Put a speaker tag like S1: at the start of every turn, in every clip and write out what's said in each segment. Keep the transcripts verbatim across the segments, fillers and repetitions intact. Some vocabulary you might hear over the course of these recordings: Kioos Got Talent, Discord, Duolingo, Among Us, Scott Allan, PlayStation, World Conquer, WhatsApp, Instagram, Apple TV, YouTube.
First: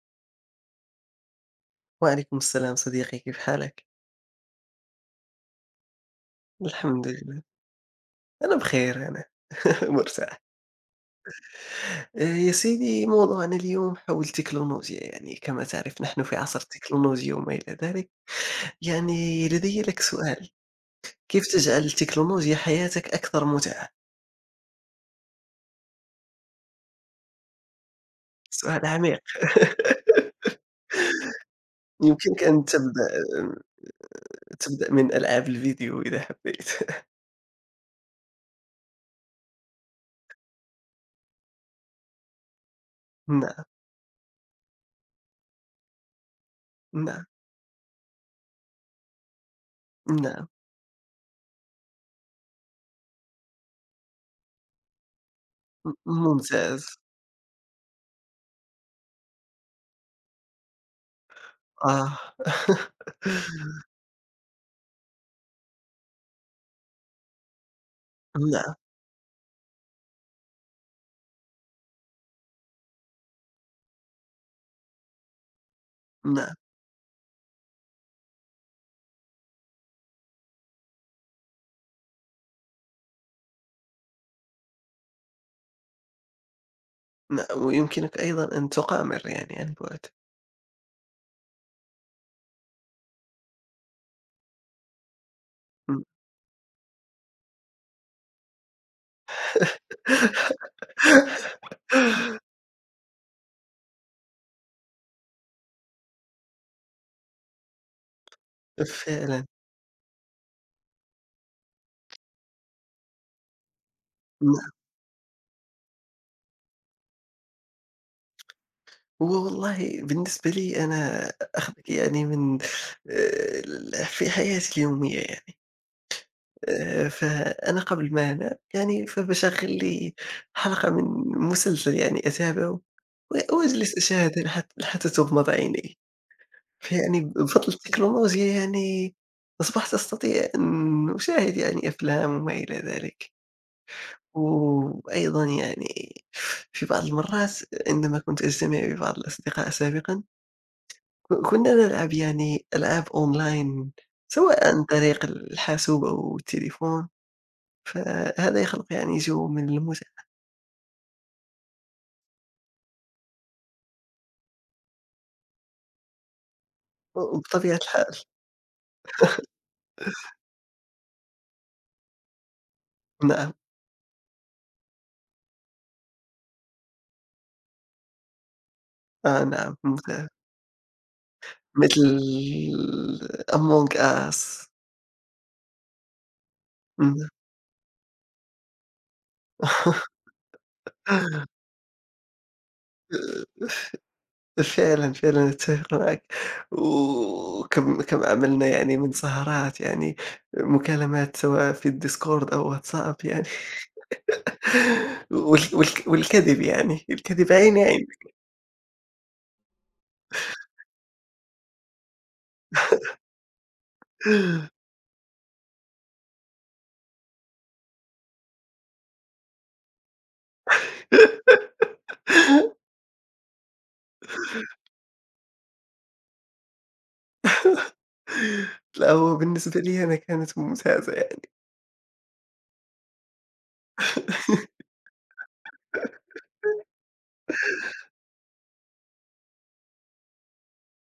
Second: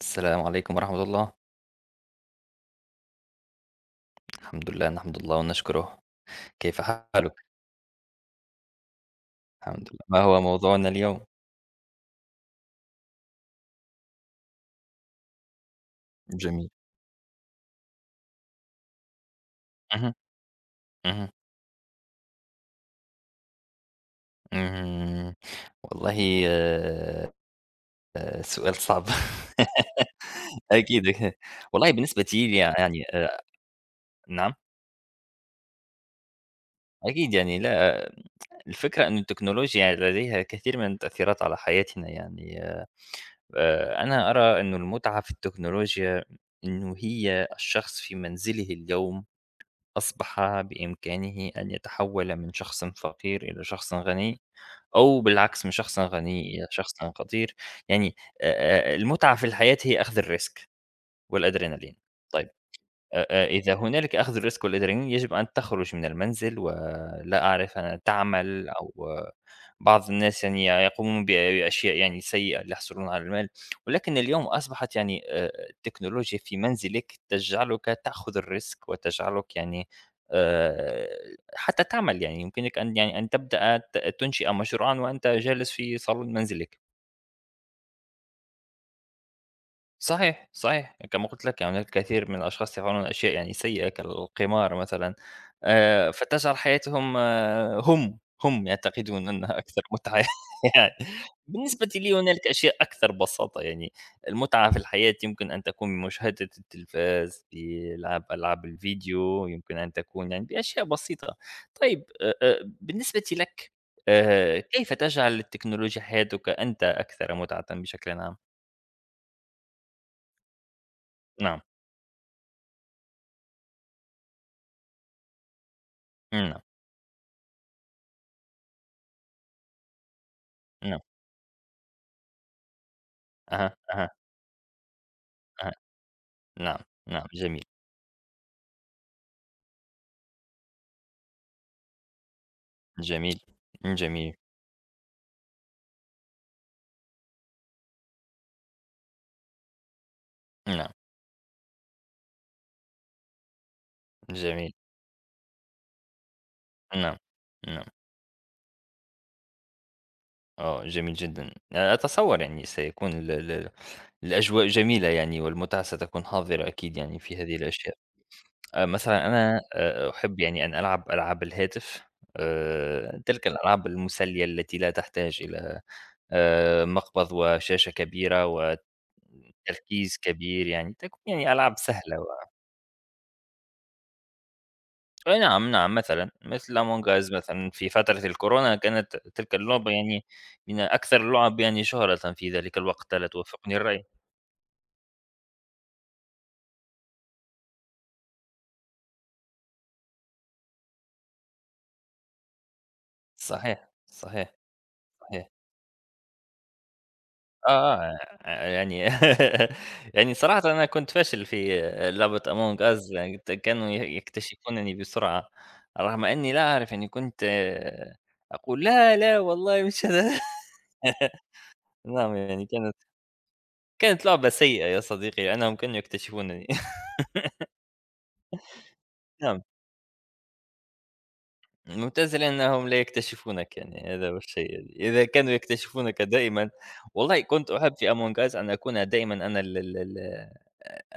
S1: السلام عليكم ورحمة الله.
S2: وعليكم السلام صديقي، كيف حالك؟
S1: الحمد لله نحمد الله ونشكره. كيف
S2: الحمد
S1: حالك؟
S2: لله، أنا بخير. أنا
S1: الحمد لله. ما
S2: مرتاح.
S1: هو موضوعنا اليوم؟
S2: آه، يا سيدي موضوعنا اليوم حول التكنولوجيا، يعني كما تعرف نحن في عصر
S1: جميل.
S2: التكنولوجيا وما إلى ذلك. يعني لدي لك
S1: اهم،
S2: سؤال،
S1: اهم،
S2: كيف تجعل التكنولوجيا حياتك أكثر متعة؟
S1: اهم. والله آآ سؤال
S2: سؤال
S1: صعب.
S2: عميق.
S1: أكيد، أكيد. والله بالنسبة
S2: يمكنك
S1: لي
S2: أن
S1: يعني
S2: تبدأ،
S1: آآ نعم؟
S2: تبدأ من ألعاب الفيديو إذا حبيت.
S1: أكيد يعني لا. الفكرة إنه التكنولوجيا لديها كثير من التأثيرات على حياتنا يعني
S2: نعم.
S1: آآ أنا أرى إنه المتعة في التكنولوجيا، إنه
S2: نعم.
S1: هي الشخص في منزله اليوم
S2: نعم.
S1: أصبح بإمكانه أن يتحول من شخص فقير إلى شخص غني أو بالعكس من شخص غني إلى
S2: ممتاز.
S1: شخص قدير يعني. آآ، المتعة في الحياة هي أخذ الRisk والأدرينالين.
S2: آه.
S1: طيب، آآ آآ إذا هنالك أخذ الريسك والأدرينالين، يجب أن تخرج من المنزل ولا أعرف أن تعمل
S2: نعم.
S1: أو آه، بعض الناس يعني يقومون ب بأشياء يعني سيئة ليحصلون على المال، ولكن اليوم أصبحت يعني آآ التكنولوجيا
S2: نعم.
S1: في منزلك تجعلك تأخذ الريسك وتجعلك يعني آآ حتى تعمل يعني يمكنك أن يعني أن تبدأ ت تنشئ مشروعًا وأنت جالس في صالون منزلك.
S2: ن ويمكنك أيضًا أن تقامر يعني عن بُعد.
S1: صحيح، صحيح، كما قُلت لك يعني هناك الكثير من الأشخاص يفعلون أشياء يعني سيئة كالقمار مثلًا.
S2: إمم.
S1: آآ، فتجعل حياتهم آه، هم، هم يعتقدون أنها أكثر متعة يعني. بالنسبة لي هنالك أشياء أكثر بساطة يعني، المتعة في الحياة يمكن أن تكون بمشاهدة التلفاز، بلعب ألعاب
S2: فعلًا.
S1: الفيديو، يمكن أن تكون يعني بأشياء بسيطة. طيب، أ أ بالنسبة لك، آآ،
S2: نعم.
S1: كيف تجعل التكنولوجيا حياتك أنت أكثر متعةً بشكل عام؟
S2: هو والله بالنسبة لي أنا
S1: نعم،
S2: آخذك يعني من آآ ال في حياتي اليومية يعني.
S1: نعم،
S2: آآ فأنا قبل ما أنام يعني فباشغّل لي حلقة
S1: نعم.
S2: من مسلسل يعني أتابعه، و
S1: أها،
S2: وأجلس
S1: أها،
S2: أشاهد حت حتى تغمض
S1: أها.
S2: عيني.
S1: نعم،
S2: فيعني
S1: نعم، جميل،
S2: بفضل التكنولوجيا يعني أصبحت أستطيع أن أشاهد يعني أفلام وما إلى ذلك.
S1: جميل، جميل،
S2: وأيضًا يعني في بعض المرات عندما كنت أجتمع ببعض الأصدقاء سابقًا،
S1: نعم،
S2: ك كنا نلعب يعني ألعاب أونلاين سواء
S1: جميل،
S2: عن طريق الحاسوب أو التليفون،
S1: نعم، نعم،
S2: فهذا يخلق يعني جو من المتعة،
S1: آه، جميل جدًا. أتصور يعني سيكون ال ال الأجواء جميلة يعني والمتعة ستكون حاضرة أكيد يعني في هذه
S2: وبطبيعة
S1: الأشياء.
S2: الحال.
S1: آآ، مثلًا أنا آآ، أحب يعني أن ألعب ألعاب الهاتف، آآ، تلك
S2: نعم،
S1: الألعاب المسلية التي لا تحتاج إلى آآ، مقبض وشاشة كبيرة
S2: آه نعم
S1: وتركيز
S2: ممتاز،
S1: كبير يعني، تكون يعني ألعاب
S2: مثل
S1: سهلة و
S2: Among Us.
S1: أي نعم، نعم، مثلًا مثل Among Us مثلًا في فترة الكورونا كانت تلك اللعبة يعني من أكثر اللعب يعني شهرةً في ذلك الوقت، ألا توافقني الرأي؟
S2: فعلًا، فعلًا أتفق معك، وكم كم عملنا يعني من سهرات، يعني مكالمات سواء في الDiscord أو WhatsApp يعني.
S1: صحيح، صحيح، صحيح،
S2: وال والك والكذب يعني، الكذب عيني عيني.
S1: آه، آه، يعني يعني صراحةً أنا كنت فاشل في لعبة Among Us يعني ت كانوا ي يكتشفونني بسرعة، رغم أني لا أعرف يعني كنت، آه، أقول لا، لا والله مش أنا. نعم يعني كانت كانت لعبة سيئة يا صديقي لأنهم كانوا يكتشفونني.
S2: لأ، هو
S1: نعم.
S2: بالنسبة لي أنا كانت ممتازة يعني.
S1: ممتاز لأنهم لا يكتشفونك يعني هذا هو الشيء يعني. إذا كانوا يكتشفونك دائما، والله كنت أحب في أمونج أس أن أكون دائما أنا ال ال ال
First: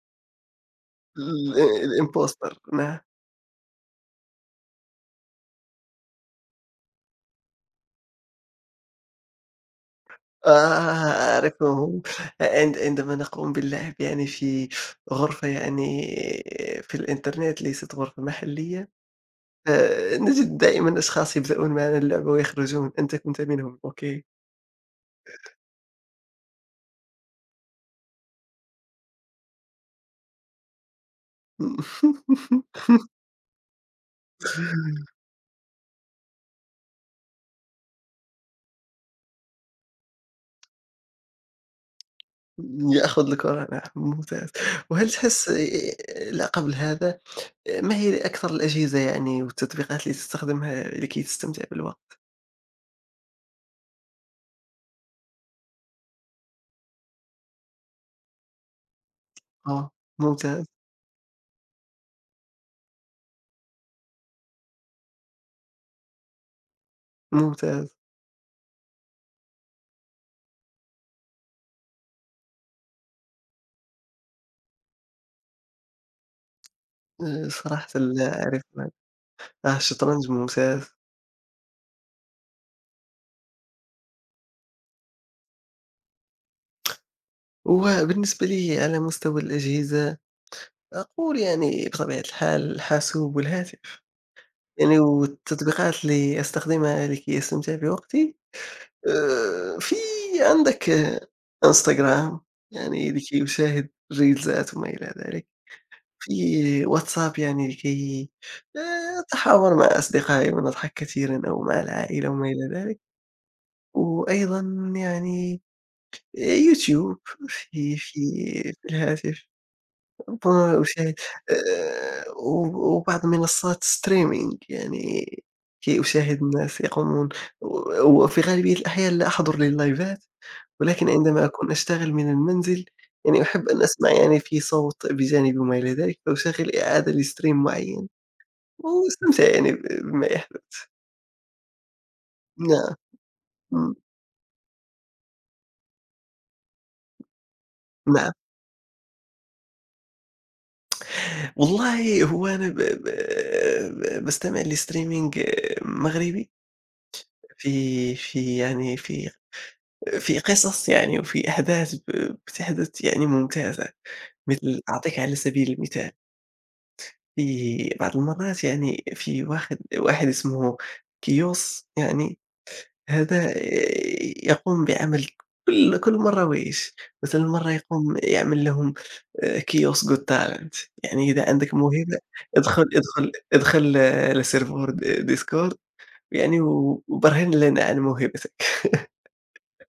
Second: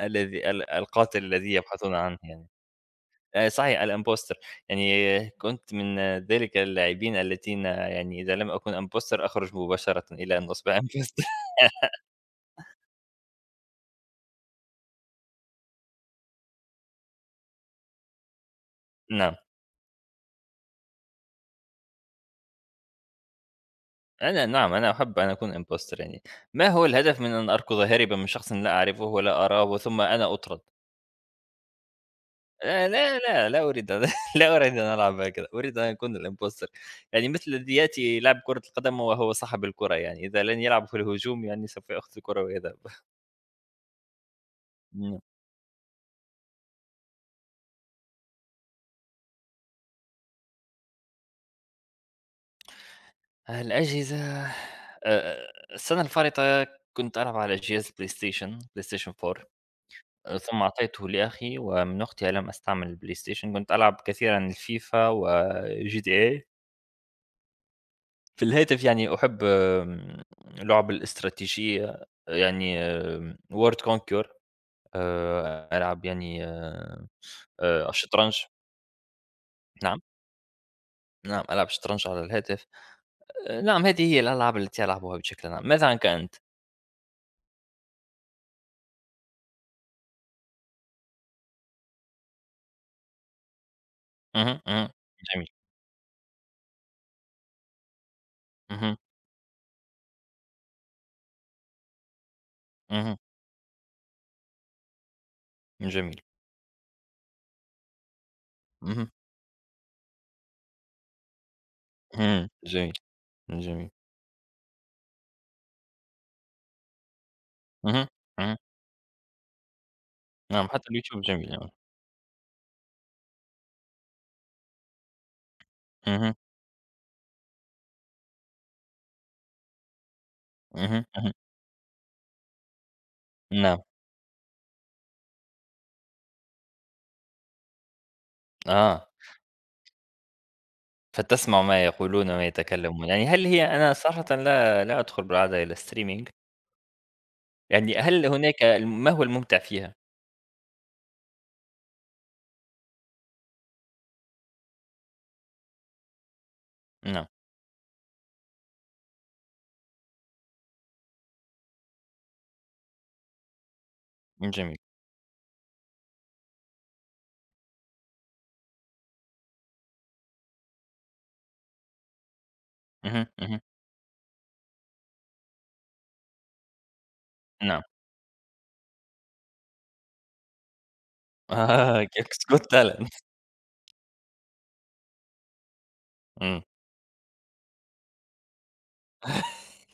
S1: الذي ال- القاتل الذي
S2: ال
S1: يبحثون عنه يعني.
S2: الimposter، نعم.
S1: آه، صحيح، الامبوستر. يعني كنت من ذلك اللاعبين الذين يعني إذا لم أكن امبوستر أخرج مباشرة إلى أن
S2: آه،
S1: أصبح امبوستر.
S2: أعرفه. عند عندما نقوم باللعب يعني في غرفة يعني في الإنترنت ليست غرفة محلية،
S1: نعم،
S2: آآ نجد دائمًا أشخاص يبدؤون معنا اللعبة ويخرجون، أنت كنت منهم، أوكي.
S1: أنا نعم أنا أحب أن أكون امبوستر يعني ما هو الهدف من أن أركض هاربا من شخص لا أعرفه ولا أراه ثم أنا أطرد. آآ لا، لا، لا أريد أن لا أريد أن ألعب هكذا، أريد أن أكون الimposter يعني مثل دياتي لاعب كرة القدم وهو صاحب الكرة يعني، إذا لن يلعب في الهجوم يعني سوف يأخذ الكرة ويذهب.
S2: يأخذ الكرة، نعم، ممتاز. وهل
S1: إمم.
S2: تحس آآ لا قبل هذا، آه، ما هي أكثر الأجهزة يعني والتطبيقات اللي تستخدمها لكي تستمتع بالوقت؟
S1: الأجهزة، آآ السنة الفارطة كنت ألعب على جهاز PlayStation، PlayStation أربعة،
S2: آه،
S1: ثم
S2: ممتاز،
S1: أعطيته لأخي ومن أختي لم أستعمل الPlayStation، كنت ألعب كثيرًا الFIFA وGTA.
S2: ممتاز.
S1: في الهاتف يعني أحب، آمم، لعب الاستراتيجية يعني آمم World Conquer. آآ ألعب يعني آآ
S2: آآ
S1: آآ
S2: صراحةً
S1: الشطرنج،
S2: لا أعرف ما. آه،
S1: نعم،
S2: الشطرنج ممتاز.
S1: نعم ألعب الشطرنج على الهاتف. آآ نعم، هذه هي الألعاب التي ألعبها بشكل عام. ماذا عنك أنت؟
S2: وبالنسبة لي على مستوى الأجهزة، أقول يعني بطبيعة الحال الحاسوب والهاتف.
S1: اهم، اهم،
S2: يعني
S1: جميل.
S2: والتطبيقات اللي أستخدمها لكي أستمتع بوقتي،
S1: اهم،
S2: آآ، في عندك إنستجرام يعني
S1: اهم،
S2: لكي أشاهد الريلزات وما إلى ذلك،
S1: جميل.
S2: في واتساب يعني لكي
S1: اهم،
S2: آآ، أتحاور مع أصدقائي ونضحك كثيرًا أو مع العائلة وما
S1: اهم،
S2: إلى
S1: جميل،
S2: ذلك،
S1: جميل.
S2: وأيضًا يعني يوتيوب في
S1: اهم،
S2: في
S1: اهم،
S2: في الهاتف.
S1: نعم
S2: آه،
S1: حتى
S2: أشاهد
S1: اليوتيوب جميل، آه.
S2: آآ وب وبعض منصات streaming يعني كي
S1: اهم،
S2: أشاهد الناس يقومون، و وفي غالبية الأحيان لا أحضر لللايفات،
S1: اهم،
S2: ولكن
S1: اهم،
S2: عندما أكون أشتغل من المنزل، يعني أحب أن
S1: نعم.
S2: أسمع يعني في صوت بجانب وما إلى ذلك، فأشغل إعادة لstream معيّن
S1: آه،
S2: وأستمتع يعني ب بما يحدث.
S1: فتسمع ما يقولون
S2: نعم،
S1: ويتكلمون. يعني هل هي أنا
S2: إمم،
S1: صراحةً لا لا أدخل بالعادة إلى الstreaming. يعني هل
S2: نعم.
S1: هناك، ما هو الممتع فيها؟
S2: والله هو أنا ب ب ب باستمع لstreaming مغربي
S1: نعم،
S2: في في يعني في في قصص يعني وفي أحداث ب بتحدث يعني ممتازة،
S1: جميل.
S2: مثل أعطيك على سبيل المثال في بعض المرات يعني في واحد واحد اسمه كيوس يعني.
S1: اهم،
S2: هذا
S1: اهم،
S2: يقوم بعمل كل كل مرة ويش، مثلًا مرة
S1: نعم.
S2: يقوم يعمل لهم آآ كيوس Got Talent يعني إذا عندك
S1: آه،
S2: موهبة
S1: ك Scott
S2: ادخل
S1: Allan.
S2: ادخل ادخل، آه، لسيرفر د Discord يعني
S1: إمم.
S2: وبرهن لنا عن موهبتك.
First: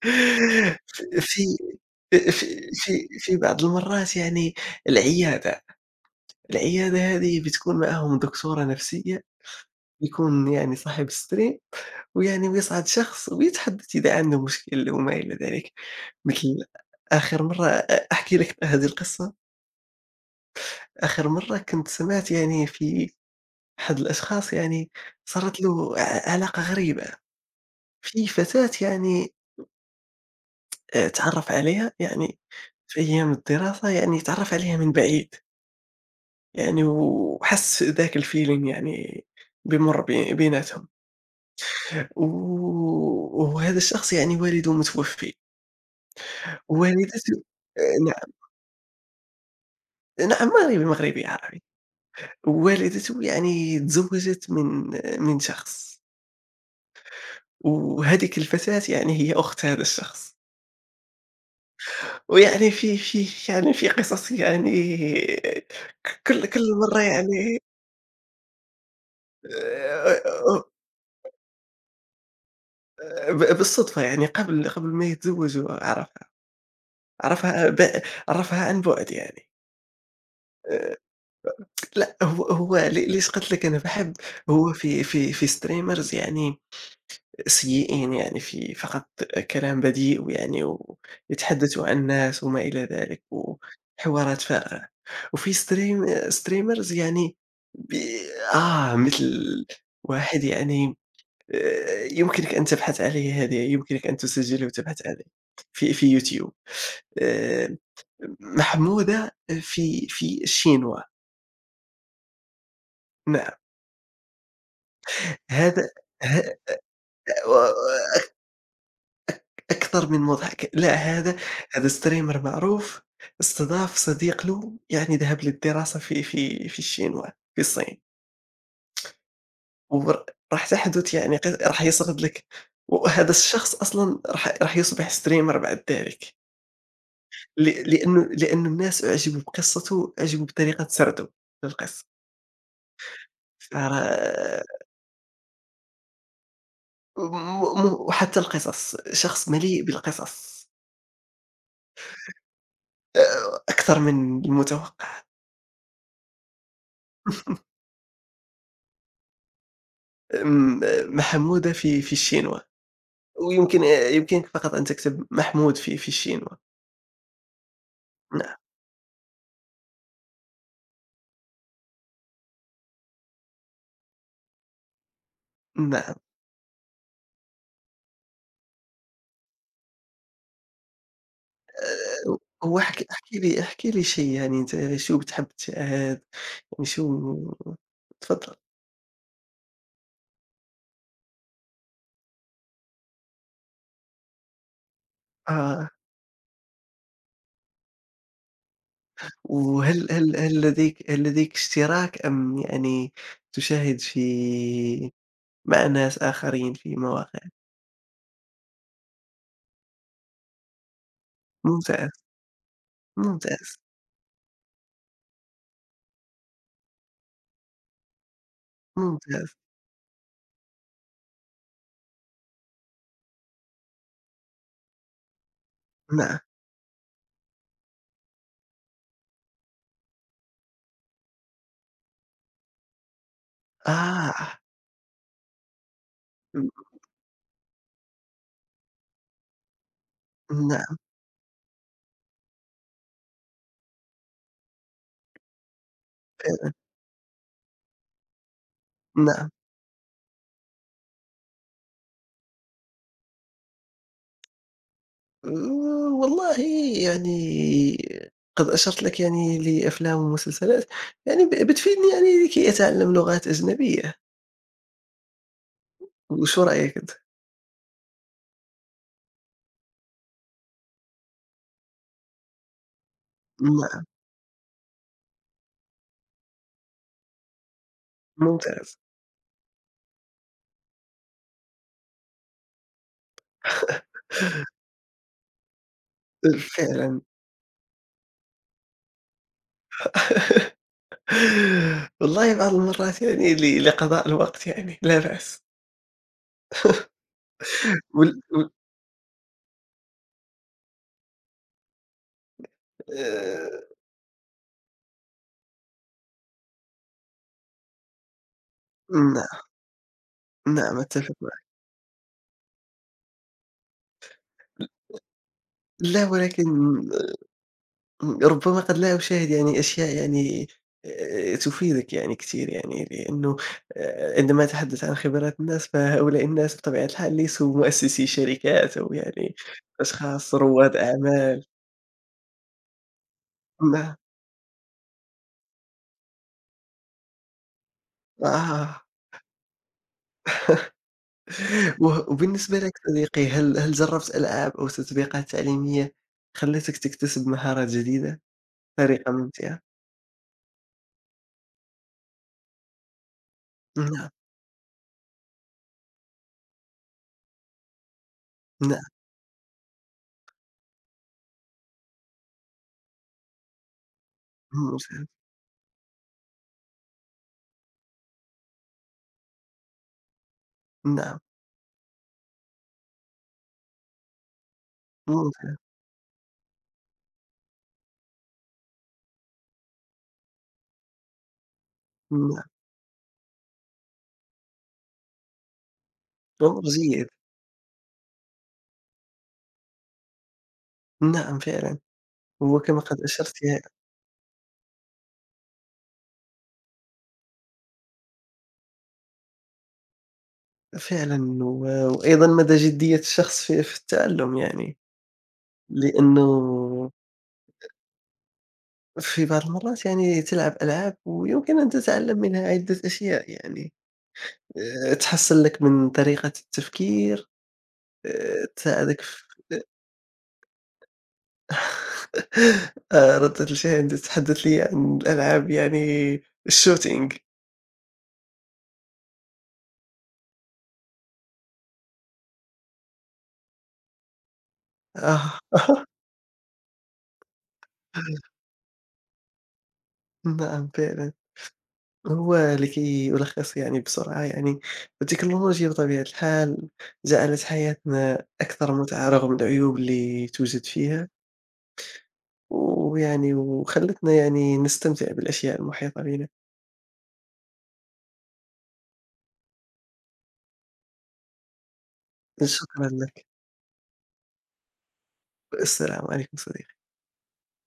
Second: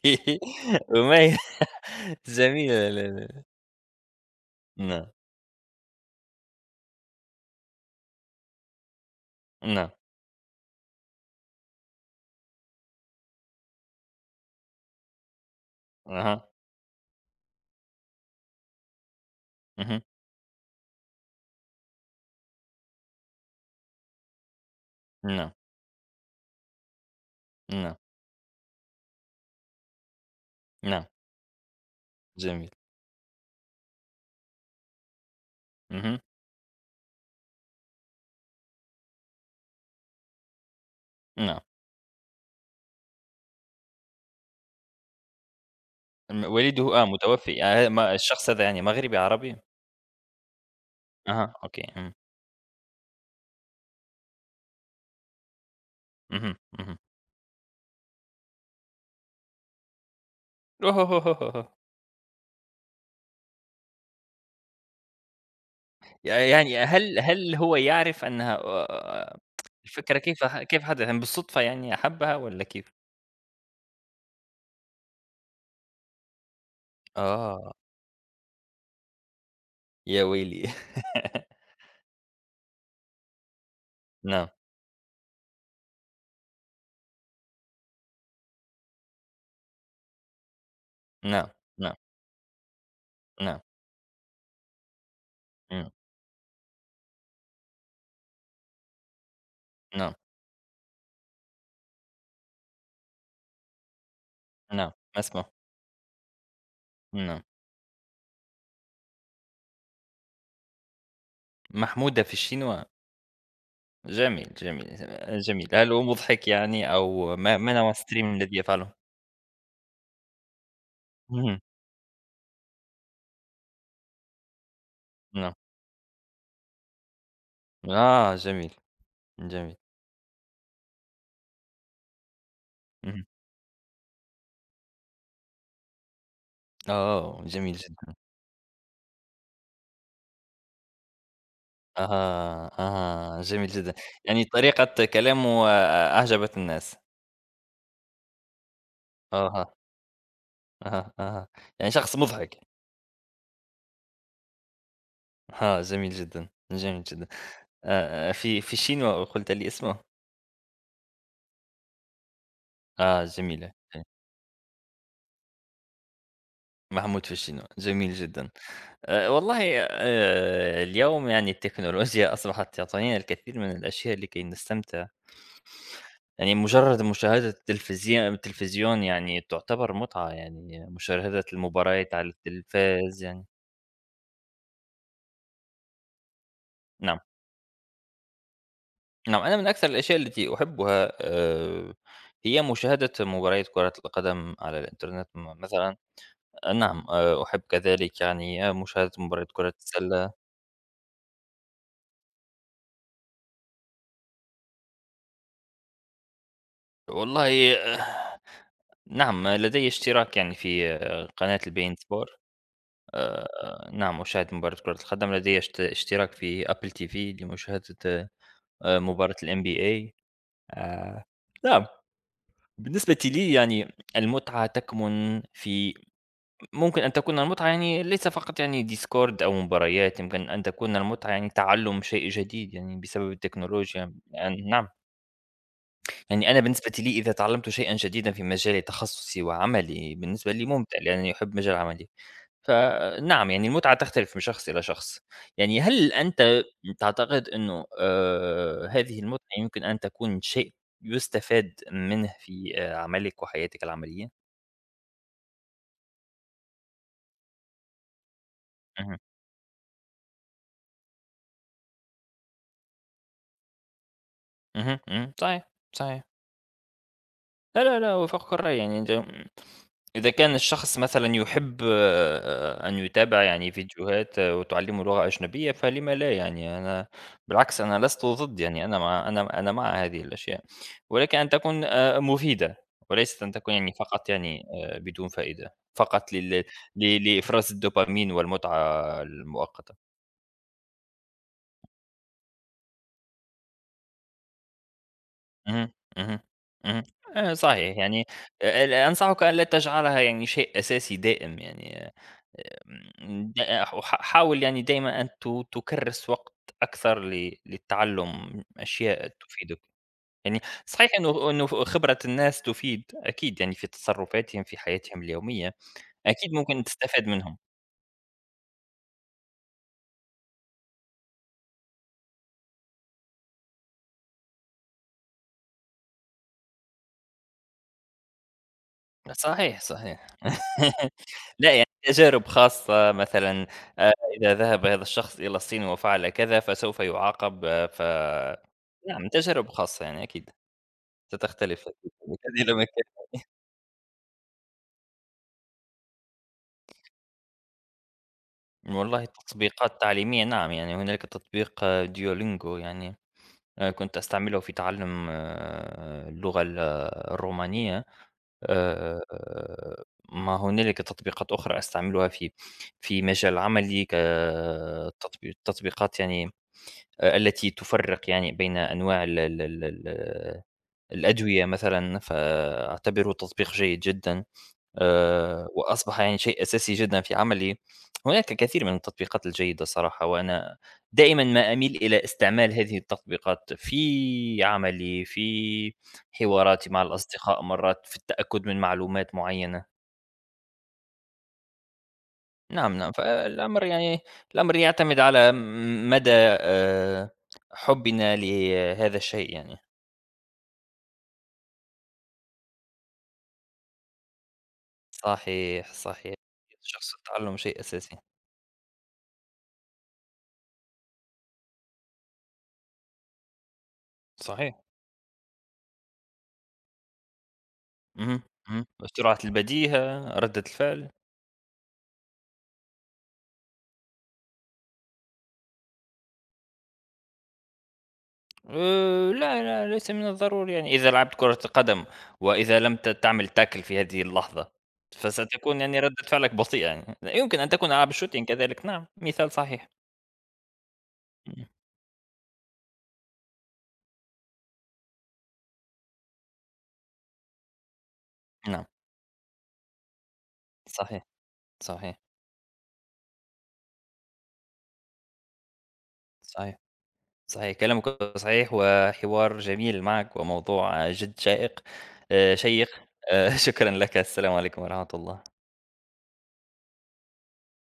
S2: ف
S1: أغنية
S2: في في
S1: جميلة
S2: في
S1: ل
S2: في بعض المرات يعني
S1: نعم،
S2: العيادة، العيادة هذه بتكون معاهم دكتورة نفسية،
S1: نعم،
S2: يكون يعني صاحب الstream، ويعني ويصعد شخص ويتحدث إذا عنده مشكل وما إلى ذلك، مثل
S1: أها،
S2: آخر مرة أ أحكي لك هذه القصة،
S1: اهم،
S2: آخر مرة كنت سمعت يعني في أحد الأشخاص يعني
S1: نعم،
S2: صارت له ع علاقة غريبة،
S1: نعم،
S2: في فتاة يعني آآ
S1: نعم،
S2: اتعرّف عليها يعني
S1: جميل،
S2: في أيام الدراسة، يعني اتعرّف عليها من بعيد،
S1: اهم،
S2: يعني وحَس ذاك الfeeling يعني بيمُر بي بيناتهم،
S1: نعم.
S2: و وهذا الشخص يعني والده متوفّي،
S1: م والده آه،
S2: والدته.
S1: متوفي،
S2: آآ
S1: آه، ه- ما
S2: نعم،
S1: الشخص هذا يعني، مغربي، عربي؟
S2: نعم مغربي، مغربي
S1: أها،
S2: عربي،
S1: أوكي، إمم،
S2: والدته يعني تزوّجت من من شخص،
S1: اهم، اهم.
S2: وهذيك الفتاة يعني هي أخت هذا الشخص،
S1: أوهوهوهوهوه!
S2: ويعني في في يعني في قصص يعني، آه، ك كل
S1: ي
S2: كل
S1: يعني
S2: مرّة
S1: هل هل
S2: يعني.
S1: هو يعرف أنها، آآ،
S2: آآ
S1: الفكرة كيف ح كيف حدث؟ يعني بالصدفة يعني حبّها والّا كيف؟
S2: ب بالصدفة يعني قبل قبل ما يتزوج هو عرفها، عرفها
S1: آه،
S2: ب عرفها عن بُعد يعني.
S1: يا ويلي!
S2: آآ لأ، هو هو ل ليش قلت لك أنا باحب.
S1: نعم،
S2: هو في في في streamers يعني سيئين يعني، في فقط كلام بذيء ويعني
S1: نعم،
S2: ويتحدثوا
S1: نعم،
S2: عن الناس وما إلى ذلك،
S1: نعم،
S2: وحوارات فارغة. وفي
S1: إمم.
S2: stream streamers يعني، ب آه، مثل
S1: نعم،
S2: واحد يعني آآ يمكنك أن تبحث عليه، هذه يمكنك أن تسجله
S1: نعم،
S2: وتبحث عليه
S1: أسمع،
S2: في في يوتيوب.
S1: نعم،
S2: آآ محمودة في في الشينوا،
S1: محمودة في الشينوا،
S2: نعم.
S1: جميل، جميل، آه، جميل،
S2: هذا
S1: هل هو
S2: ه
S1: مضحك يعني أو ما ما نوع الstream الذي يفعله؟
S2: أكثر من مضحك. لا، هذا
S1: اهم،
S2: هذا streamer معروف استضاف صديق له يعني ذهب
S1: نعم،
S2: للدراسة في في في الشينوا، في الصين،
S1: آه جميل، جميل،
S2: ور راح تحدث يعني ق راح يسرد لك،
S1: اهم،
S2: وهذا الشخص أصلًا راح راح يصبح streamer بعد ذلك،
S1: آه،
S2: ل
S1: جميل جدًا،
S2: لأنه لأنه الناس أُعجبوا بقصته، أُعجبوا بطريقة سرده للقصة.
S1: أها، أها، جميل جدًا،
S2: فرا
S1: يعني طريقة كلامه آه، أعجبت الناس.
S2: م م- وحتى القصص، شخص
S1: أها،
S2: مليء بالقصص،
S1: أها، أها، يعني شخص مضحك،
S2: آآ أكثر من المتوقع.
S1: آه، جميل جدًا، جميل جدًا. آآ، في في الشينوا قلت لي اسمه؟
S2: م محمودة في في الشينوا،
S1: آه، جميلة،
S2: ويمكن آه، يمكنك فقط أن تكتب محمود في في الشينوا،
S1: محمود في الشينوا، جميل جدًا.
S2: نعم.
S1: آآ والله، آآ اليوم يعني التكنولوجيا أصبحت تعطينا الكثير من الأشياء لكي نستمتع،
S2: نعم،
S1: يعني مجرد مشاهدة التلفزي التلفزيون يعني تعتبر متعة، يعني مشاهدة المباريات على
S2: هو احكِ احكِ
S1: التلفاز يعني.
S2: لي احكِ لي شيء يعني، أنت شو بتحب تشاهد
S1: نعم،
S2: وشو تفضل.
S1: نعم أنا من أكثر الأشياء التي أحبها آآ هي مشاهدة مباريات كرة القدم على الإنترنت م
S2: آه،
S1: مثلًا. أه، نعم، آآ أحب كذلك يعني، أه، مشاهدة مباريات كرة
S2: وهل
S1: السلة.
S2: هل هل لديك هل لديك اشتراك؟ أم يعني تشاهد في مع ناس آخرين في مواقع؟
S1: والله آه، نعم لدي اشتراك يعني في آه، قناة الbeIN
S2: ممتاز،
S1: Sport.
S2: ممتاز.
S1: آآ نعم، أشاهد مباراة كرة القدم، لدي اشت اشتراك في Apple تي في لمشاهدة آآ مباراة
S2: ممتاز.
S1: الNBA. آآ نعم، بالنسبة لي يعني المتعة تكمن في،
S2: نعم.
S1: ممكن أن تكون المتعة يعني ليس فقط يعني Discord أو مباريات، يمكن أن تكون المتعة يعني تعلُّم شيء جديد يعني بسبب التكنولوجيا،
S2: آه.
S1: يعني نعم. يعني أنا
S2: ن
S1: بالنسبة لي إذا تعلمت شيئًا جديدًا في مجالي تخصصي وعملي، بالنسبة لي
S2: نعم.
S1: ممتع لأنني أحب مجال عملي. فنعم، يعني المتعة تختلف من شخص إلى شخص. يعني هل أنت تعتقد إنه، آآ هذه المتعة
S2: نعم.
S1: يمكن أن تكون شيء يُستفاد منه في آآ عملك وحياتك العملية؟
S2: آآ، والله يعني قد أشرت
S1: اهم،
S2: لك يعني لأفلام ومسلسلات، يعني ب بتفيدني يعني لكي أتعلم لغات أجنبية.
S1: اهم، اهم، صحيح، صحيح.
S2: وشو رأيك أنت؟
S1: لا، لا، لا، أوافقك الرأي يعني أنت م إذا كان الشخص مثلًا يحب، آه، أن يتابع يعني
S2: نعم.
S1: فيديوهات، آه، وتعلمه لغة أجنبية، فلِمَ لا يعني. أنا بالعكس، أنا لست ضد يعني،
S2: ممتاز.
S1: أنا مع، أنا أنا مع هذه الأشياء، ولكن أن تكون آآ مفيدة، وليست أن تكون يعني فقط يعني آآ بدون فائدة، فقط لل
S2: فعلًا.
S1: ل لإفراز الدوبامين والمتعة المؤقتة.
S2: والله بعض المرات يعني ل لقضاء الوقت يعني لا بأس.
S1: اهم، اهم، اهم، آآ صحيح يعني.
S2: وال وال
S1: آآ ال أنصحك أن لا تجعلها يعني شيء أساسي دائم يعني، آه، آمم، د
S2: آآ،
S1: وح حاول يعني دايمًا أن ت تكرّس وقت أكثر ل للتعلُّم أشياء
S2: نعم.
S1: تفيدك، يعني
S2: نعم
S1: صحيح
S2: أتفق
S1: إنه
S2: معك.
S1: إنه خبرة الناس تفيد أكيد يعني في تصرفاتهم في حياتهم اليومية،
S2: لا
S1: أكيد
S2: ولكن
S1: ممكن تستفاد منهم.
S2: إمم، ربما قد لا أشاهد يعني أشياء يعني آآ، تفيدك يعني كثير يعني، لأنه آآ، عندما أتحدث عن خبرات الناس، فهؤلاء الناس بطبيعة الحال ليسوا مؤسسي شركات أو يعني
S1: صحيح، صحيح.
S2: أشخاص رواد أعمال.
S1: لأ يعني تجارب خاصة مثلًا، آآ،
S2: نعم.
S1: إذا ذهب هذا الشخص إلى الصين وفعل كذا فسوف يُعاقب آه، ف
S2: آه.
S1: نعم، تجارب خاصة يعني أكيد، ستختلف
S2: و
S1: أكيد من مكان إلى
S2: وبالنسبة لك
S1: مكان.
S2: صديقي، هل هل جربت ألعاب أو تطبيقات تعليمية خلتك تكتسب مهارات جديدة
S1: والله
S2: بطريقة ممتعة؟
S1: التطبيقات التعليمية نعم يعني هنالك تطبيق، آه، ديولينجو يعني، آه، كنت
S2: نعم.
S1: أستعمله في تعلم آه، اللغة ال- آه، الرومانية.
S2: نعم.
S1: آه، ما هنالك تطبيقات أخرى أستعملها في في مجال عملي،
S2: ممتاز.
S1: كتطبيقات يعني آه، التي تفرق يعني بين أنواع ال- ال- ال- ال-
S2: نعم.
S1: الأدوية مثلا فأعتبره تطبيق جيد جدا. آآ
S2: ممتاز.
S1: وأصبح يعني شيء أساسي جدًا في عملي. هناك الكثير من التطبيقات الجيدة صراحة، وأنا دائمًا ما أميل إلى
S2: نعم.
S1: استعمال هذه التطبيقات في عملي، في
S2: أمر
S1: حواراتي مع
S2: جيد.
S1: الأصدقاء مرات، في التأكد من معلومات معينة.
S2: نعم فعلًا.
S1: نعم،
S2: وكما
S1: نعم،
S2: قد أشرت
S1: فالأمر يعني الأمر يعتمد على م مدى آآ حُبنا لهذا الشيء يعني.
S2: فعلًا، و وأيضًا مدى جدية الشخص في في التعلم يعني،
S1: صحيح، صحيح.
S2: لأنه
S1: شخص التعلم شيء أساسي.
S2: في بعض المرات يعني تلعب ألعاب ويمكن أن تتعلم منها عدة أشياء يعني،
S1: صحيح.
S2: آآ تحسّن لك من طريقة التفكير،
S1: اهم،
S2: آآ
S1: اهم.
S2: تساعدك
S1: سرعة
S2: في.
S1: البديهة، ردة الفعل.
S2: آآ ردّة الفعل، أنت تتحدث لي عن الألعاب يعني الshooting.
S1: آآ لا، لا، ليس من الضروري يعني إذا لعبت كرة القدم وإذا لم ت تعمل tackle في هذه اللحظة،
S2: آه.
S1: فستكون يعني ردة فعلك بطيئة يعني. لا يمكن أن تكون ألعاب الshooting كذلك، نعم، مثال صحيح.
S2: نعم فعلًا.
S1: إمم،
S2: هو لكي يلخص يعني بسرعة يعني، التكنولوجيا بطبيعة الحال جعلت حياتنا
S1: نعم،
S2: أكثر متعة رغم العيوب اللي توجد
S1: صحيح،
S2: فيها،
S1: صحيح،
S2: ويعني وخلتنا يعني نستمتع بالأشياء المحيطة بنا.
S1: صحيح، صحيح، كلامك صحيح وحوار جميل معك وموضوع جد شائق، آآ شيق.
S2: شكرا لك.
S1: آآ شكرًا لك، السلام عليكم ورحمة الله.
S2: والسلام عليكم صديقي.